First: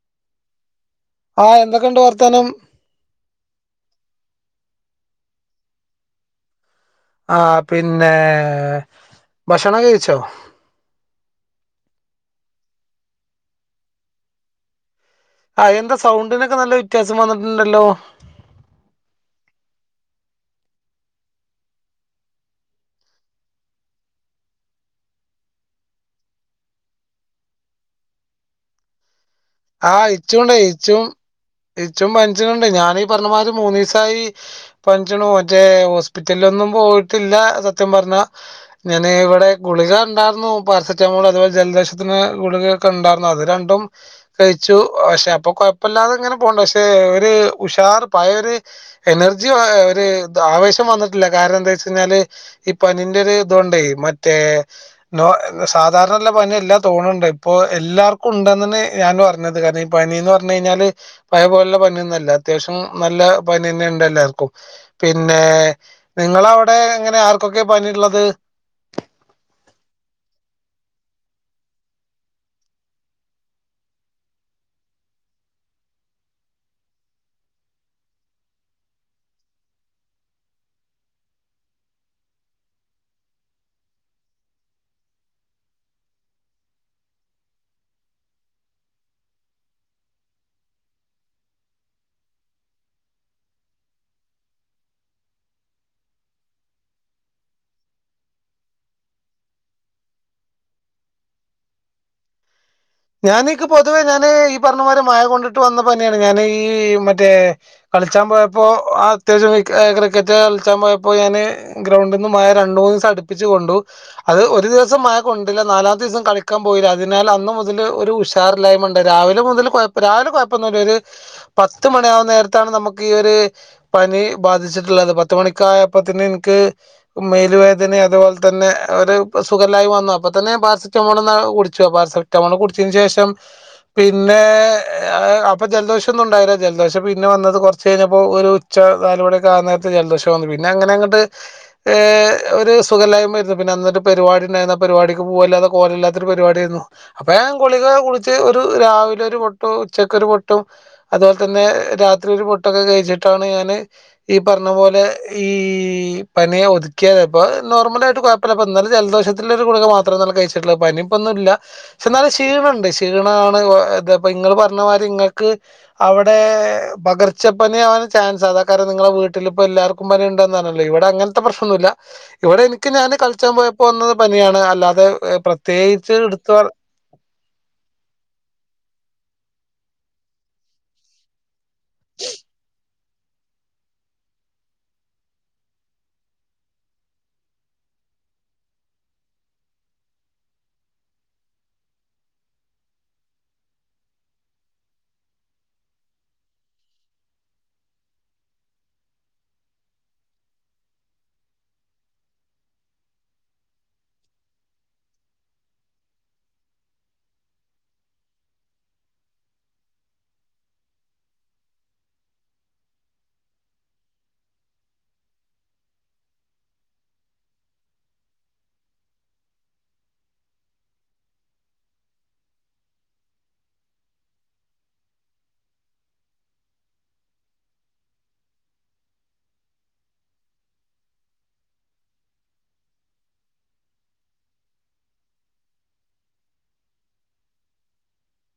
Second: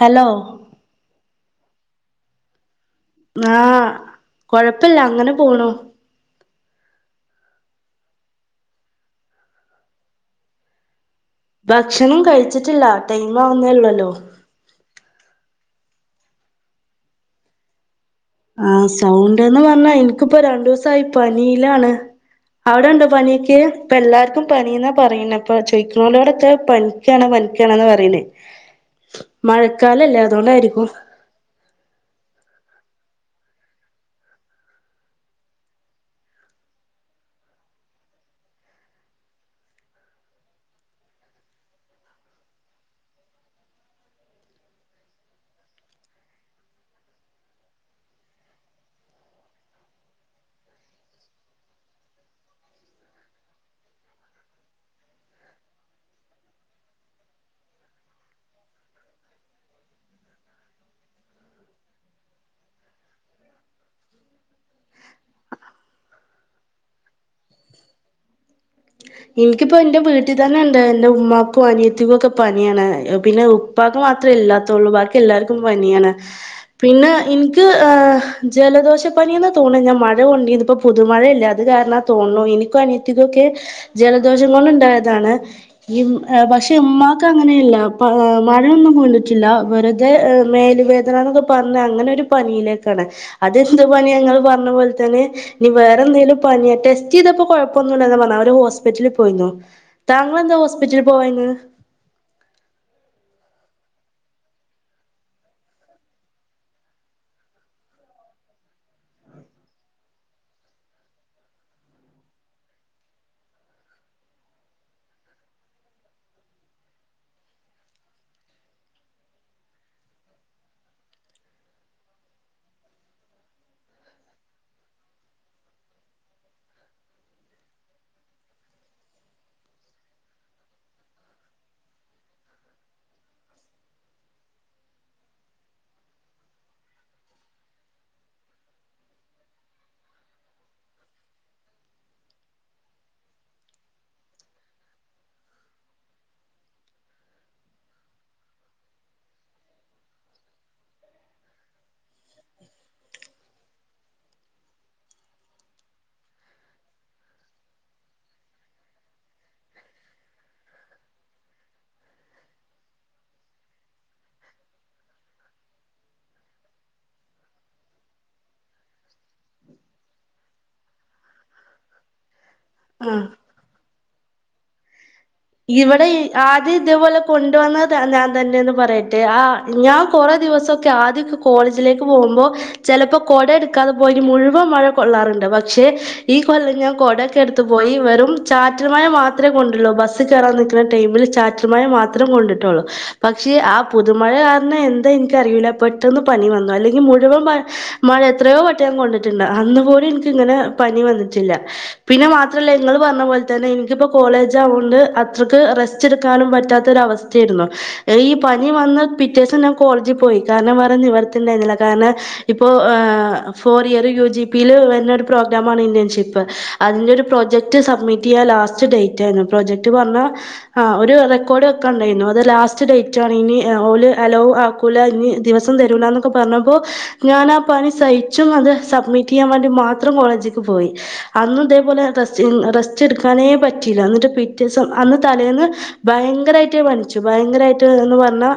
Hello ആഹ് എന്തൊക്കെയുണ്ട് വർത്താനം? ആഹ് കൊഴപ്പില്ല അങ്ങനെ പോണു. ആഹ് പിന്നെ ഭക്ഷണം ഒക്കെകഴിച്ചോ? ഭക്ഷണം കഴിച്ചിട്ടില്ല ടൈം ആവുന്നല്ലുള്ളല്ലോ. ആഹ് എന്താ സൗണ്ടിനൊക്കെ നല്ല വ്യത്യാസം വന്നിട്ടുണ്ടല്ലോ? ആഹ് സൗണ്ട്ന്ന് പറഞ്ഞാ എനിക്കിപ്പോ രണ്ടു സായി പനിലാണ്. അവിടെണ്ടോ പനിയൊക്കെ ഇപ്പ എല്ലാവർക്കും പനിന്നാ പറയുന്നെ ഇപ്പൊ ചോയിക്കുന്നവരോടൊക്കെ പ പനിക്കയാണ് പനിക്കയാണെന്ന പറീന്നെ. ആഹ് ഇച്ചുംണ്ട് അതുകൊണ്ടായിരിക്കും ഇച്ചു ഇച്ചും പനിച്ചിൻഡ് ഞാനീ പറഞ്ഞമാതി മൂന്ന്സായി, പനിച്ചനു മറ്റേ ഹോസ്പിറ്റലിലൊന്നും പോയിട്ടില്ല സത്യം പറഞ്ഞ ഞാൻ ഇവിടെ ഗുളികണ്ടായിരുന്നു പാരസെറ്റാമോൾ അതുപോലെ ജലദോഷത്തിന് ഗുളിക ക്കൊണ്ടായിരന്ന അത് രണ്ടും കഴിച്ചു പക്ഷെ അപ്പൊ കൊഴപ്പില്ലാതെ ഇങ്ങനെ പോനു പക്ഷെ ഒരുഷാർ പഴെയൊരു എനർജി ഒരു ആവേശം വന്നിട്ടില്ല കാരണം എന്താച്ചഴിഞ്ഞാല്, ഈ പനീന്റെ ഒരു ഇതോണ്ടേ മറ്റേ നോ സാധാരനുള്ള പനിയ എല്ലാ തോന്നുണ്ട് ഇപ്പൊ എല്ലാർക്കും ഉണ്ട ഞാൻ പറഞ്ഞത് കാരണം ഇപ്പനിന്ന് പറഞ്ഞു ഴിഞ്ഞാല്, പഴേപോലുള്ള പനിയൊന്നുംല്ല അത്യാവശ്യം നല്ല പനിന്നെ ഉണ്ട് എല്ലാർക്കും. പിന്നെ നിങ്ങളവിടെ ങ്ങനെ ആർക്കൊക്കെ പനിയുള്ളത്? എനിക്കിപ്പോ എന്റെ വീട്ടിൽ തന്നെ ഇണ്ട് എന്റെ ഉമ്മാക്കും അനിയത്തിക്കു ഒക്കെ പനിയാണ് പിന്നെ ഉ പ്പാക്ക് മാത്രേ ഇല്ലാത്തുള്ളൂ ബാക്കി എല്ലാർക്കും പനിയാണ്. പിന്നെ ഇന്ക്ക് ജലദോഷ പനിയന്ന് തോന്ന ഞാൻ മഴ കൊണ്ട് രുന്നു പുതുമഴല്ലേ അത് കാരണാതോന്നു ഇന്ക്കും അനിയത്തികൊക്കെ ജലദോഷം കൊണ്ട ഇണ്ടായതാണ് പക്ഷെ ഉമ്മാക്ക് അങ്ങനെയല്ല മഴയൊന്നും കൊണ്ടിട്ടില്ല വെറുതെ മേല് വേ ക്കെ പറഞ്ഞ അങ്ങനെ ഒരു പനിയിലേക്കാണ് അതെന്ത് പണിങ്ങള് പറഞ്ഞ പോലെ തന്നെ ഇനി വേറെ എന്തേലും പനി റ്റേസ്റ്റ്യ്തപ്പോ കൊഴപ്പൊന്നുല്ല പറഞ്ഞാ അവര് ഹോസ് പിറ്റലിൽ പോയിനു താങ്കള്ന്താ ഹോസ്പിറ്റലില് പോവായിന്ന് ഞാനീക്ക് പൊതുവേ ഞാന് ഈ പറഞ്ഞമാരെ മഴാ കൊണ്ട്ട്ട് വന്നപനിയാണ് ഞാൻ ഈ മറ്റേ കള്ച്ചാൻ പോയപ്പോ അത്യാവശ്യം ക്രിക്കറ്റ് കളിച്ചാൻ പോയപ്പോ ഞാന് ഗ്രൗണ്ട്ന്ന് മഴ രണ്ടു മൂന്ന്സം അടുപ്പിച്ചു കൊണ്ടു അത് ഒരു ദിവസം മഴ കൊണ്ടില്ല നാലാമത്തെ ദിസം കളിക്കാൻ പോയില്ല അതിനാൽ അന്ന് മുത ല് ഒരു ഉഷാറില്ലായ്മണ്ട് രാവിലെ മുതൽ കൊയപ്പോ രാവിലെ കൊഴപ്പോന്നുല്ല ഒര് പത്ത് മണി ആവുന്ന നേരത്താണ് നമുക്ക് ഈ ഒര് പനി ബാധിച്ചിട്ട്ള്ളത് പത്ത് മണിക്കായപ്പോ തന്നെ ഇന്ക്ക് മേൽവേദന അതുപോലെ തന്നെ ഒര് സുഖാല്ലായി വന്നു അപ്പൊ തന്നെ പാരസെറ്റമോൾ കുടിച്ചു പാര സിറ്റാമോള് കുടിചെന് ശേഷം പിന്നെ അപ്പൊ ജലദോഷൊന്നും ഇണ്ടായില്ല ജലദോഷം പിന്നെ വന്നത് കൊറ്ച്ച് കഴിഞ്ഞപ്പോ ഒരു ഉച്ച നാലുമണിയൊക്കെ ആ നേരത്ത് ജലദോഷം വന്ന് പിന്നെ അങ്ങനെ അങ്ങട്ട് ഏഹ് ഒരു സുഖലായ്മരുന്നു പിന്നെ അന്നൊരു പരിപാടിണ്ടായിരുന്നു പരിപാടിക്ക് പോവില്ലാതെ കോലല്ലാത്തൊരു പരിപാടി ആയിരുന്നു അപ്പം ഞാൻ ഗുളിക കുടിച്ച് ഒരു രാവിലെ ഒരു പൊട്ടും ഉച്ചക്കൊരു പൊട്ടും അതുപോലെതന്നെ രാത്രി ഒരു പൊട്ടൊക്കെ കഴിച്ചിട്ടാണ് ഞാന് ഈ പറഞ്ഞ പോലെ ഈ പനിയെ ഒതുക്കിയത് ഇപ്പൊ നോർമലായിട്ട് കൊയ് ഇപ്പൊ ഇന്നലെ ജലദോഷത്തിനിള്ളെ ഒരു ഗുളിക മാത്രന്നലെ കഴിച്ചിട്ടിള്ളത് പനിപ്പന്നില്ല പക്ഷെ എന്നാലും ക്ഷീണണ്ട് ക്ഷീണാണ് ഇപ്പം ഇങ്ങള് പറഞ്ഞമാതിരി ഇങ്ങൾക്ക് അവിടെ പകർച്ചപ്പനി ആവാൻ ചാൻസ് അതാ കാരണം നിങ്ങളെ വീട്ടിലിപ്പോ എല്ലാവർ ക്കും വര്ണ്ടോന്നറില ഇവിടെ അങ്ങനത്തെ പ്രശ്നൊന്നുല്ല ഇവിടെ എനി എനിക്ക് ഞാന് ആഹ് കളിച്ചാ പോയപ്പോവന്ന പനിയാണ് അല്ലാതെ ഇവിടെഈ പ്രത്യേകിച്ച് എടുത്ത് ആദ്യം ഇതേപോലെ കൊണ്ടുവന്നത് ഞാൻ തന്നെന്ന് പറയട്ടെ ആഹ് ഞാൻ കൊറേ ദിവസൊക്കെ ആദ്യൊക്കെ കോളേജിലേക്ക് പോകുമ്പോ ചെലപ്പോ കൊട എടുക്കാതെ പോയിട്ട് മുഴുവൻ മഴ കൊള്ളാറുണ്ട് പക്ഷെ ഈ കൊല്ലം ഞാൻ കൊടൊക്കെ എടുത്ത് പോയി വെറും ചാറ്റൽമഴ മാത്രേ കൊണ്ടുള്ളൂ ബസ് ബസ് കേറാൻ നിക്ക്ണ ടൈമ് ചാറ്റല് മഴ മാത്രം കൊണ്ട്ടുള്ളു പക്ഷെ ആ പുതുമഴ കാരണം എന്താ ഇന്ക്കറിയൂല്ല പെട്ടെന്ന് പനി വന്നു അല്ലെങ്കിൽ മുഴുവൻ മഴ മഴ എത്രയോ വട്ടം ഞാൻ കൊണ്ടിട്ട്ണ്ട് അന്ന്പോലും ഇന്ക്ക് ഇങ്ങനെ പനി വന്ന്ട്ട്ല്ല പിന്നെ മാത്രല്ല ഇങ്ങള് പറഞ്ഞ പോലെ തന്നെ ഇന്ക്ക്പ്പോ കോളേജ് ആവോണ്ട് അത്രക്ക് റസ്റ്റ് എട്ക്കാനും പറ്റാത്തൊരു അവസ്ഥയാരുന്നു ഈ പനി വന്ന പിറ്റേസം ഞാൻ കോളേജിൽ പോയി കാരണം വേറെ നിവറ്ത്തിണ്ടാന്നില്ല കാരണം ഇപ്പോ ഫോർ ഇയർ യു ജി പിയില് വരുന്നരു പ്രോഗ്രാമാണ് ഇന്റേൺഷിപ്പ് അതിൻ്റെ ഒരു പ്രൊജക്റ്റ് സബ്മിറ്റ് ചെയ്യാൻ ലാസ്റ്റ് ഡേയ്റ്റായിരുന്നു പ്രൊജക്റ്റ് പറഞ്ഞാൽ ആഹ് ഒരു റെക്കോർഡ് വെക്കാണ്ടായിരുന്നു അത് ലാസ്റ്റ് ഡേയ്റ്റ് ആന്നെനി ഓല് അലോവ്ട് ആക്കൂല ഇനി ദിവസം തരൂലാന്നൊക്കെ പറഞ്ഞപ്പോ ഞാൻ ആ പനി സഹിച്ചും അത് സബ്മിറ്റ് ചെയ്യാൻ വേണ്ടി മാത്രം കോളേജ്ക്ക് പോയി അന്ന് ഇതേപോലെ റസ്റ്റ് റസ്റ്റ് എട്ക്കാനേ പറ്റില്ല എന്നട്ട് പി പിറ്റേസം അന്ന് തലേന്ന് ഭയങ്കരായിട്ട് പനിച്ചു ഭയങ്കരായിട്ട്ന്ന് പറഞ്ഞാ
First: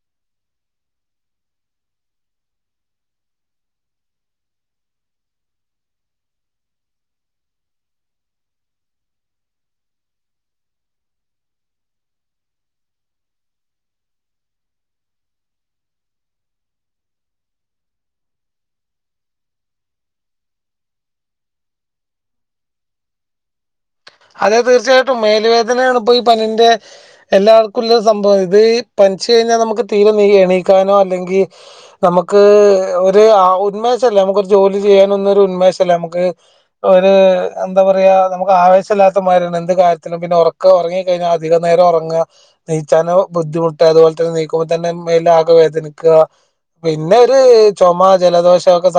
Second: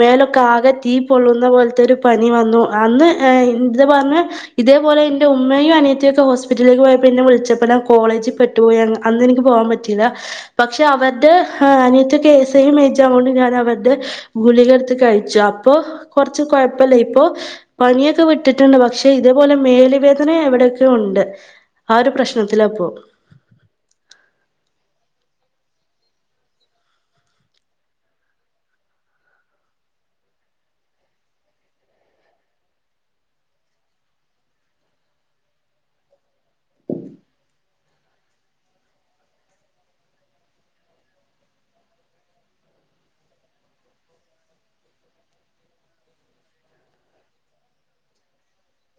മേലൊക്കെ ആകെ തീ പൊള്ളുന്ന പോലത്തെ ഒരു പനി വന്നു അന്ന് ഏഹ് ഇത് പറഞ്ഞ് ഇതേപോലെ ഇന്റെ ഉമ്മയും അനിയത്തെയും ഒക്കെ ഹോസ്പിറ്റലിലേക്ക് പോയപ്പോന്നെ വിളിച്ചപ്പാ കോളേജിൽ പെട്ടുപോയ് അന്ന് എനിക്ക് പോവാൻ പ റ്റില പക്ഷെ അവര്ടെ അനിയത്തിയൊക്കെ സെയിം എയ്ജാവോണ്ട് ഞാൻ അവര്ടെ ഗുളികെട്ത്ത് കഴിച്ചു അപ്പൊ കൊറ്ച്ച് കൊഴപ്പല്ല ഇപ്പൊ പനിയൊക്കെ വിട്ട്ട്ടുണ്ട് പക്ഷെ ഇതേപോലെ മേല് വേദന എവ്ടെക്കെയോ ഉണ്ട് ആഹ് ഒരു പ്രശ്നത്തിലാപ്പോ അതെ തീർച്ചായിട്ടും മേല് വേദനയാണ് ഇപ്പൊ ഈ പനിന്റെ എല്ലാവർക്കുള്ള സംഭവം ഇത് പനിച്ച് കഴിഞ്ഞാൽ നമുക്ക് തീരെ എണീക്കാനോ അല്ലെങ്കിൽ നമക്ക് ഒരു ആവത് ഉന്മേഷല്ല നമ്മക്ക് ജോലി ചെയ്യാനൊന്നും ഒരു ഉന്മേഷല്ല നമുക്ക്. ഒരു എന്താ പറയാ നമുക്ക് ആവേശ ല്ലാത്തമരിയാണ് എന്ത് കാര്യത്തിനും പിന്നെ ഉറക്കം ഉറങ്ങിക്കഴിഞ്ഞാൽ അധികം നേരം ഉറങ്ങാ നീച്ചാനോ ബുദ്ധിമുട്ട് അതുപോലെ തന്നെ നീക്കുമ്പോതന്നെ മേലാകെ വേദനിക്കാ പിന്നെ ഒരു ചുമ ജലദോഷം ഒക്കെ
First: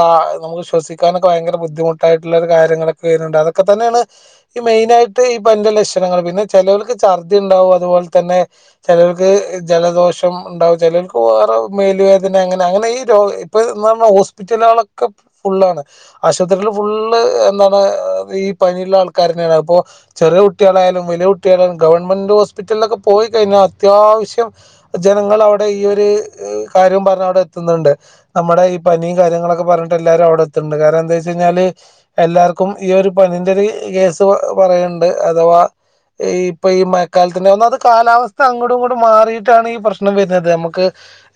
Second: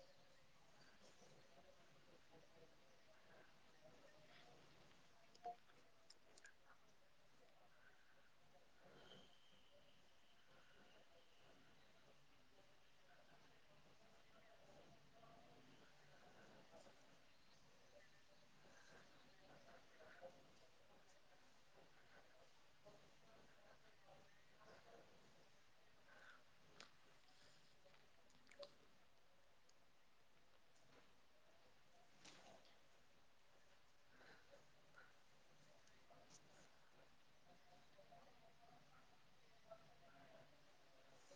നമുക്ക് ശ്വസിക്കാനൊക്കെ ഭയങ്കര ബുദ്ധിമുട്ടായിട്ടുള്ള ഒരു കാര്യങ്ങള് കാര്യങ്ങളൊക്കെ വര്നൂണ്ട് അതൊക്കെ തന്നേണ്. ഈ മെയിനായിട്ട് ഈ പനിന്റെ ലക്ഷണങ്ങൾ പിന്നെ ചേലോർക്ക് ഛർദ്ദിണ്ടാവും അതുപോലെ തന്നെ ചെലവർക്ക് ജലദോഷം ണ്ടാവും. ചേലോൽക്ക് വേറെ മേല് വേദനെ അങ്ങനെ അങ്ങനെ ഈ രോ ഇപ്പം ന്ന് പർണാ ഹോസ്പിറ്റലേളക്കെ ഫുള്ളാണ്. ആശുപത്രീല് ഫുള്ള് എന്താണ് ഈ പനിള്ള ആൾക്കാരന്നേണ്. അതിപ്പൊ, ചെറിയ കുട്ട്യേളായാലും വലിയ കുട്ട്യേളാലും ഗവൺമെന്റ് ഹോസ്പിറ്റൽലൊക്കെ പോയി കഴിഞ്ഞാ അത്യാവശ്യം ജനങ്ങള് അവിടെ ഈയൊരു കാര്യം പറഞ്ഞവിടെ എത്തുന്നുണ്ട്. നമ്മുടെ ഈ പനീം കാര്യങ്ങളൊക്കെ പറഞ്ഞിട്ട് എല്ലാരും അവ്ടെ എത്ത്ണ്ട്. കാരണം എന്തേച്ചെയ്ഞ്ഞാല് എല്ലാർക്കും ഈ ഒരു പനിന്റെ ഒരു കേസ് പറയണ്ട്. അഥവാ ഈപ്പ ഈ മയക്കാലത്തിന്റെ ഒന്നാമത് കാലാവസ്ഥ അങ്ങോടും ഇങ്ങോടും മാറിയിട്ടാണ് ഈ പ്രശ്നം വര്നത് നമ്മക്ക്.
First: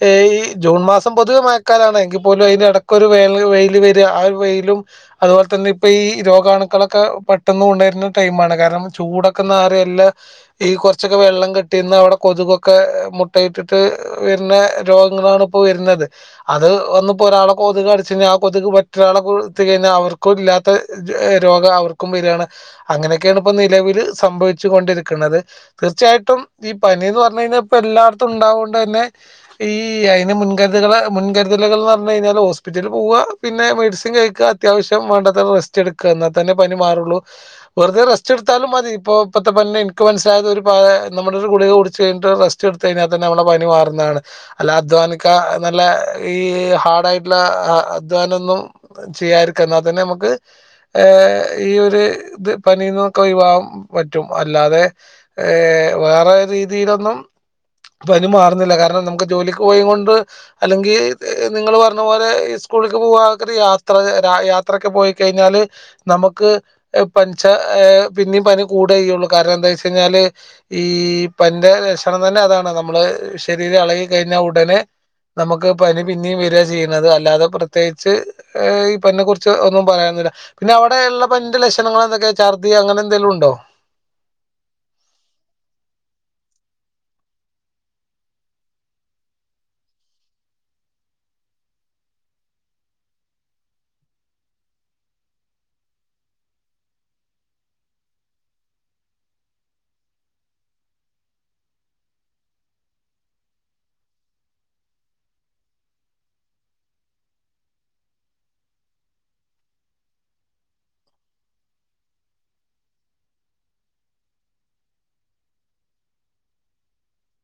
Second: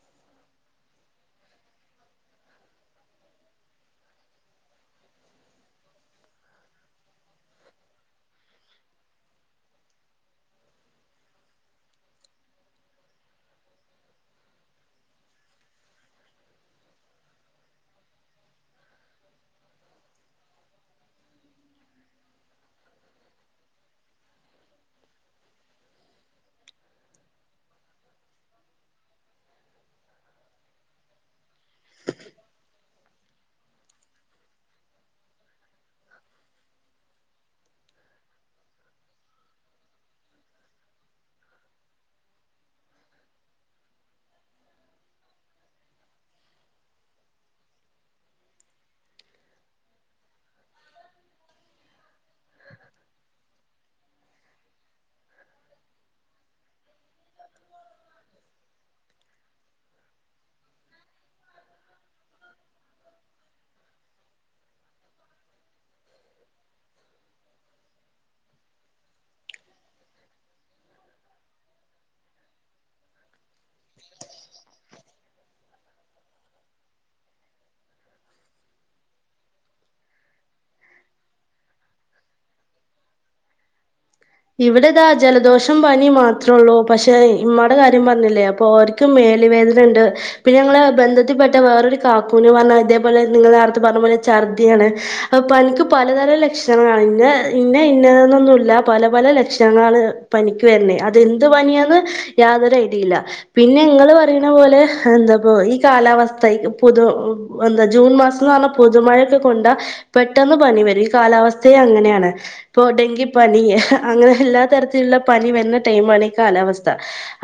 ഏ ഈ ജൂൺ മാസം പൊതുവെ മയക്കാലാണ് എങ്കി പോലും അയിന്റെടക്കൊരു വേനൽ വെയിൽ വെരാ. ആ ഒരു വെയിലും അതുപോലെ തന്നെ ഇപ്പ ഈ രോഗാണുക്കളൊക്കെ പെ ട്ടെന്ന് ഉണര്ന ടൈമാണ് കാരണം ചൂടൊക്കൊന്ന് ആറി എല്ല ഈ കൊറച്ചൊക്കെ വെള്ളം കെട്ടി നിന്ന് അവിടെ കൊതുകൊക്കെ മുട്ടയിട്ടിട്ട് വര്നെ രോഗങ്ങളാണ് ഇപ്പോ വര്നത്. അത് ഒന്നിപ്പോ ഒരാളെ കൊതുക് കടിച്ചഴിഞ്ഞാ ആ കൊതുക് മറ്റൊരാളെ കുത്തി കഴിഞ്ഞാ അവർക്കും ഇല്ലാത്ത ജ് രോഗം അവർക്കും വരാണ്. അങ്ങനെയൊക്കെയാണ് ഇപ്പോ നിലവില് സംഭവിച്ചു കൊണ്ടിരിക്ണത്. തീർച്ചയായിട്ടും ഈ പനീന്ന് പറഞ്ഞ് കഴിഞ്ഞാ ഇപ്പൊ എല്ലാട്ത്തും ഉണ്ടാവോണ്ട് തന്നെ ഈ അയ്ന് മുൻകരുത്കള് മുൻകരുതലുകൾ ന്ന് പറഞ്ഞു കഴിഞ്ഞാൽ ഹോസ്പിറ്റല് പോവാ. പിന്നെ മെഡിസിൻ കഴിക്കാ അത്യാവശ്യം വേണ്ടത്ര റെസ്റ്റ് എടുക്കാ. എന്നാ തന്നെ പനി മാറൊള്ളൂ. വെറുതെ റസ്റ്റ് എടുത്താലും മതി ഇപ്പോ ഇപ്പത്തെ പനിനെ ഇൻക്ക് മനസ്സിലായത് ഒരു പ നമ്മുടെ ഒരു ഗുളിക കുടിച്ച് കഴിഞ്ഞിട്ട് റെസ് റ്റ്ട്ത്ത് കഴിഞ്ഞാ തന്നെ നമ്മടെ പനി മാറുംന്നാണ്. അല്ലാ അധ്വാനിക്കാ നല്ല ഈ ഹാർഡായിട്ടുള്ള അധ്വാനൊന്നും ചെയ്യായിരിക്കാ എന്നാ തന്നെ നമുക്ക് ഏഹ് ഈ ഒരു ഇത് പനീന്നൊക്കെ ഒഴിവാവാൻ പറ്റും. അല്ലാതെ ഏഹ് വേറെ രീതിയിലൊന്നും. പനി മാറുന്നില്ല കാരണം നമുക്ക് ജോലിക്ക് പോയ്ങ്ങൊണ്ട് അല്ലെങ്കി നിങ്ങൾ പറഞ്ഞ പോലെ ഇസ്കൂളിക്ക് പോവാ അതൊക്കൊര് യാത്ര രാ യാത്രൊക്കെ പോയി കഴിഞ്ഞാല് നമുക്ക് പനിച്ചാ ഏഹ് പിന്നിം പനി കൂടാ ചെയ്യൊള്ളു കാരണം എന്താച്ചഴിഞ്ഞാല് ഈ പനിന്റെ ലക്ഷണം തന്നെ അതാണ് നമ്മള് ശരീരം എളകി കഴിഞ്ഞാ ഉടനെ നമുക്ക് പനി പിന്നിം വരാ ചെയ്യണത്. അല്ലാതെ പ്രത്യേകിച്ച് ഈ പനിനെ കുറിച്ച് ഒന്നും പറയാനൊന്നുല്ല. പിന്നെ അവിടെയ്ള്ള പനിന്റെ ലക്ഷണങ്ങൾ എന്തൊക്കെ ചർദി അങ്ങെനെ എന്തെലും ഉണ്ടോ? ഇവിടെ ഇതാ ജലദോഷം പനി മാത്രൊള്ളൂ. പക്ഷെ ഇമ്മാടെ കാര്യം പറ്ഞ്ഞിലേ അപ്പോ ഓര് ക്ക് മേല് വേദനണ്ട്. പിന്നെ ഞങ്ങളെ ബന്ധത്തിപ്പെട്ട വേറൊരു കാക്കൂന് പറ്ഞ്ഞാ ഇതേപോലെ നിങ്ങൾ നേരത്തെ പറഞ്ഞ പോലെ ഛർദ്ദിയാണ്. അപ്പ പനിക്ക് പലതരം ലക്ഷണങ്ങളാണ് ഇന്ന ഇന്ന ഇന്നേന്നൊന്നുല്ല. പല പല ലക്ഷണങ്ങളാണ് പനിക്ക് വര്ണേ. അതെന്ത് പനിയാന്ന് യാതൊരു ഐഡീല്ല. പിന്നെ ഇങ്ങള് പറയ്ണ പോലെ എന്താപ്പോ ഈ കാലാവസ്ഥ ഈ പൊതു എന്താ ജൂൺ മാസം ന്ന് പറഞ്ഞാ പുതുമഴയൊക്കെ കൊണ്ടാ പെട്ടെന്ന് പനി വരും. ഈ കാലാവസ്ഥയെ അങ്ങനേണ്. ഇപ്പൊ ഡെങ്കിപ്പനി ഹേ അങ്ങനെ എല്ലാ തരത്തിലുള്ള പനി വര്ന ടൈമാണ് ഈ കാലാവസ്ഥ.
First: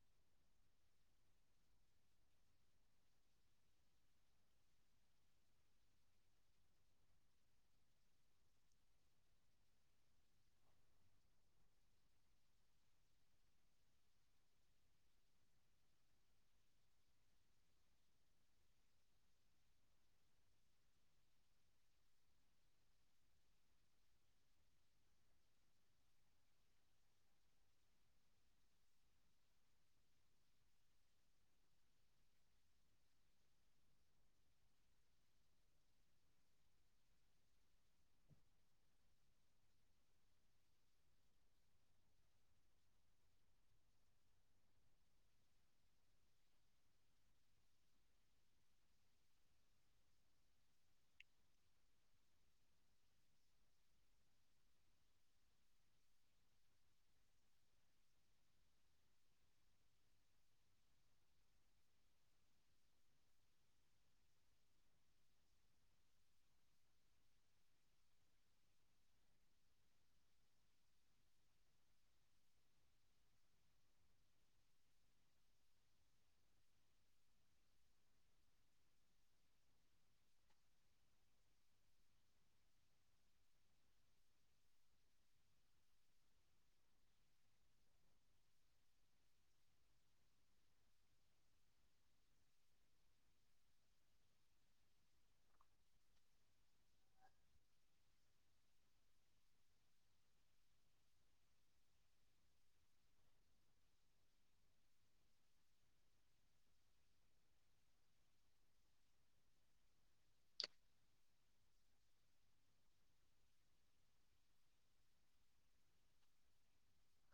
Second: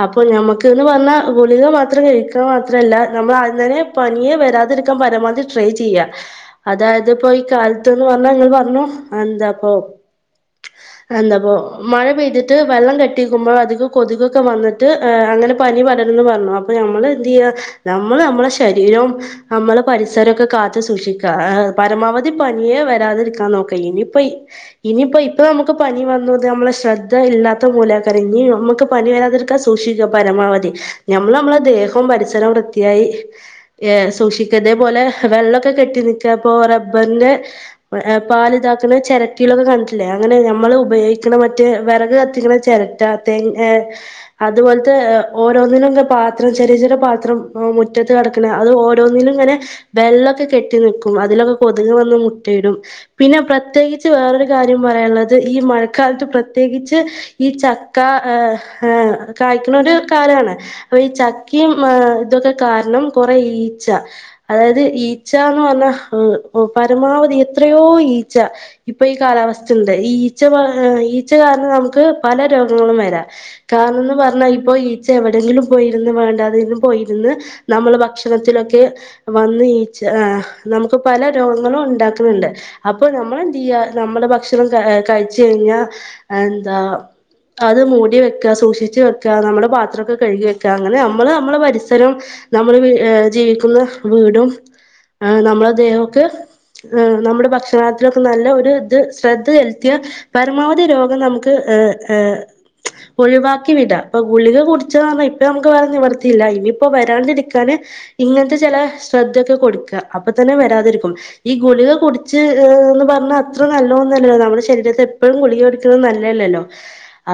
അപ്പം ഞമ്മക്ക്ന്ന് പറഞ്ഞാ ഗുളിക മാത്രം കഴിക്കാ മാത്രല്ല നമ്മൾ ആദ്യം തന്നെ പനിയെ വരാതിരിക്കാൻ പരമാവധി ട്രൈ ചെയ്യ. അതായത് ഇപ്പോ ഈ കാലത്ത്ന്ന് പറഞ്ഞാ നിങ്ങള് പറഞ്ഞു എന്താപ്പൊ എന്താപ്പോ മഴ പെയ്തിട്ട് വെള്ളം കെട്ടിക്കുമ്പോ അധികം കൊതുകൊക്കെ വന്നിട്ട് അങ്ങനെ പനി പടരുന്ന് പറഞ്ഞു അപ്പൊ നമ്മള് എന്ത് ചെയ്യ നമ്മള് നമ്മളുടെ ശരീരം നമ്മള് പരിസരമൊക്കെ കാത്തു സൂക്ഷിക്കാ പരമാവധി പനിയെ വരാതിരിക്കാൻ നോക്കാ ഇനിയിപ്പൊ ഇനിയിപ്പോ ഇപ്പൊ നമുക്- ക്ക് പനി വന്നത് നമ്മളെ ശ്രദ്ധ ഇല്ലാത്ത മൂല കരഞ്ഞ് നമുക്ക് പനി വരാതിരിക്കാൻ സൂക്ഷിക്ക പരമാവധി ഞമ്മൾ നമ്മളെ ദേഹവും പരിസരവും വൃത്തിയായി ഏർ സൂക്ഷിക്ക ഇതേപോലെ വെള്ളമൊക്കെ കെട്ടി നിക്കപ്പോ റബ്ബറിന്റെ പാലിതാക്കുന്ന ചിരട്ടിലൊക്കെ കണ്ടിട്ടില്ലേ അങ്ങനെ നമ്മൾ ഉപയോഗിക്കണ മറ്റേ വിറക് കത്തിക്കണ ചിരട്ട തെങ് ഏഹ് അതുപോലത്തെ ഓരോന്നിനും പാത്രം ചെറിയ ചെറിയ പാത്രം മുറ്റത്ത് കട- ക്കണ അത് ഓരോന്നിലും ഇങ്ങനെ വെള്ളൊക്കെ കെട്ടി നിക്കും അതിലൊക്കെ കൊതുക് വന്ന് മുട്ടയിടും പിന്നെ പ്രത്യേകിച്ച് വേറൊരു കാര്യം പറയാനുള്ളത് ഈ മഴക്കാലത്ത് പ്രത്യേകിച്ച് ഈ ചക്ക ആഹ് കായ്ക്കണ ഒരു കാലാണ് അപ്പൊ ഈ ചക്കീം ഇതൊക്കെ കാരണം കൊറെ ഈച്ച അതായത് ഈച്ചാന്ന് പറഞ്ഞാ പരമാവധി എത്രയോ ഈച്ച ഇപ്പൊ ഈ കാലാവസ്ഥണ്ട് ഈ ഈച്ച ഈച്ച കാരണം നമുക്ക് പല രോഗങ്ങളും വരാം കാരണന്ന് പറഞ്ഞാ ഇപ്പൊ ഈച്ച എവിടെയങ്കിലും പോയിരിന്ന് വേണ്ടാതെും പോയിരിന്ന് നമ്മള് ഭക്ഷണത്തിലൊക്കെ വന്ന് ഈച്ച ആഹ് നമുക്ക് പല രോഗങ്ങളും ഉണ്ടാക്കണ്ണ്ട് അപ്പൊ നമ്മളെന്ത് ചെയ്യാ നമ്മുടെ ഭക്ഷണം കഴിച്ച കഴിഞ്ഞാൽ എന്താ അത് മൂടി വെക്ക സൂക്ഷിച്ചു വെക്കുക നമ്മളെ പാത്രൊക്കെ കഴുകി വെക്കുക അങ്ങനെ നമ്മള് നമ്മളെ പരിസരം നമ്മൾ ഏഹ് ജീവിക്കുന്ന വീടും ആഹ് നമ്മളുടെ ദേഹൊക്ക് നമ്മുടെ ഭക്ഷണത്തിലൊക്കെ നല്ല ഒരു ഇത് ശ്രദ്ധ ചെലുത്തിയാ പരമാവധി രോഗം നമുക്ക് ഏഹ് ഏഹ് ഒഴിവാക്കി വിട ഇപ്പൊ ഗുളിക കുടിച്ച പറഞ്ഞാൽ ഇപ്പ നമുക്ക് വേറെ നിവർത്തിയില്ല ഇനിയിപ്പോ വരാണ്ടിരിക്കാന് ഇങ്ങനത്തെ ചില ശ്രദ്ധ ഒക്കെ കൊടുക്ക അപ്പൊ തന്നെ വരാതിരിക്കും ഈ ഗുളിക കുടിച്ച് ഈഹ് എന്ന് പറഞ്ഞ അത്ര നല്ലോന്നല്ലല്ലോ നമ്മുടെ ശരീരത്തെ എപ്പോഴും കുളിക കുടിക്കുന്നത് നല്ലതല്ലല്ലോ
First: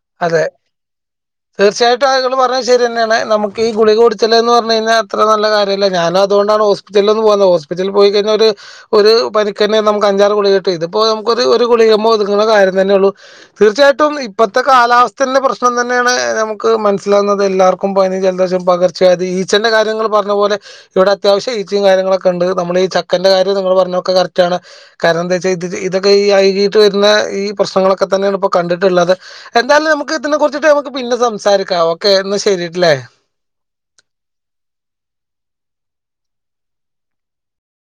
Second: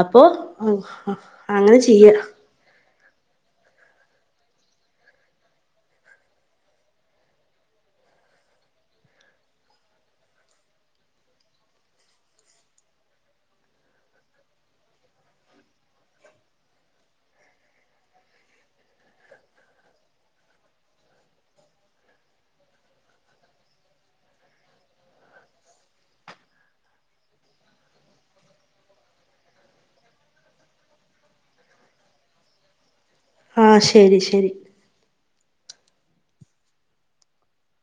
അപ്പോ അതെ ആഹ് ആഹ് അങ്ങനെ ചെയ്യ തീർച്ചയായിട്ടും അത്ങ്ങള് പറഞ്ഞത് ശരി തന്നെയാണ് നമുക്ക് ഈ ഗുളികടിച്ചല് പറഞ്ഞ കഴിഞ്ഞാ അത്ര നല്ല കാര്യല്ല ഞാൻ അതൊണ്ടാണ് ഹോസ്- പിറ്റിൽ ഒന്നും പോവാതെ ഹോസ്പിറ്റിൽ പോയി കഴിഞ്ഞ ഒരു ഒരു പനിക്കന്നെ നമുക്ക് അഞ്ചാറ് കുളിക കിട്ടും ഇതിപ്പൊ നമുക് ഒരു കുളികമ്മേ ഒതുങ്ങുന്ന കാര്യം തന്നെ ഉള്ളൂ തീർച്ചയായിട്ടും ഇപ്പ- ഇപ്പത്തെ കാലാവസ്ഥേന്റെ പ്രശ്നം തന്നെയാണ് നമുക്ക് മനസ്സിലാവുന്നത് എല്ലാവർക്കും പനി ജലദേശം പകർ- ച്ചവ്യാധി ഈച്ചന്റെ കാര്യങ്ങൾ പറഞ്ഞ പോലെ ഇവിടെ അത്യാവശ്യ ഈച്ചിയും കാര്യങ്ങളൊക്കെ ഉണ്ട് നമ്മൾ ഈ ചക്കന്റെ കാര്യം നിങ്ങൾ പറഞ്ഞൊക്കെകറക്റ്റ് ആണ് കാരണം എന്താ വെച്ചാ ഇത് ഇതൊക്കെ ഈ ആയുകിയിട്ട് വരുന്ന ഈ പ്രശ്നങ്ങളൊക്കെ തന്നെയാണ് ഇപ്പൊ കണ്ടിട്ടുള്ളത് എന്തായാലും നമുക്ക് ഇതിനെ കുറിച്ചിട്ട് നമുക്ക് പിന്നെ സംസാരിക്കാം ഓക്കെ എന്ന ശരിയിലേ ആഹ് ശരി ശരി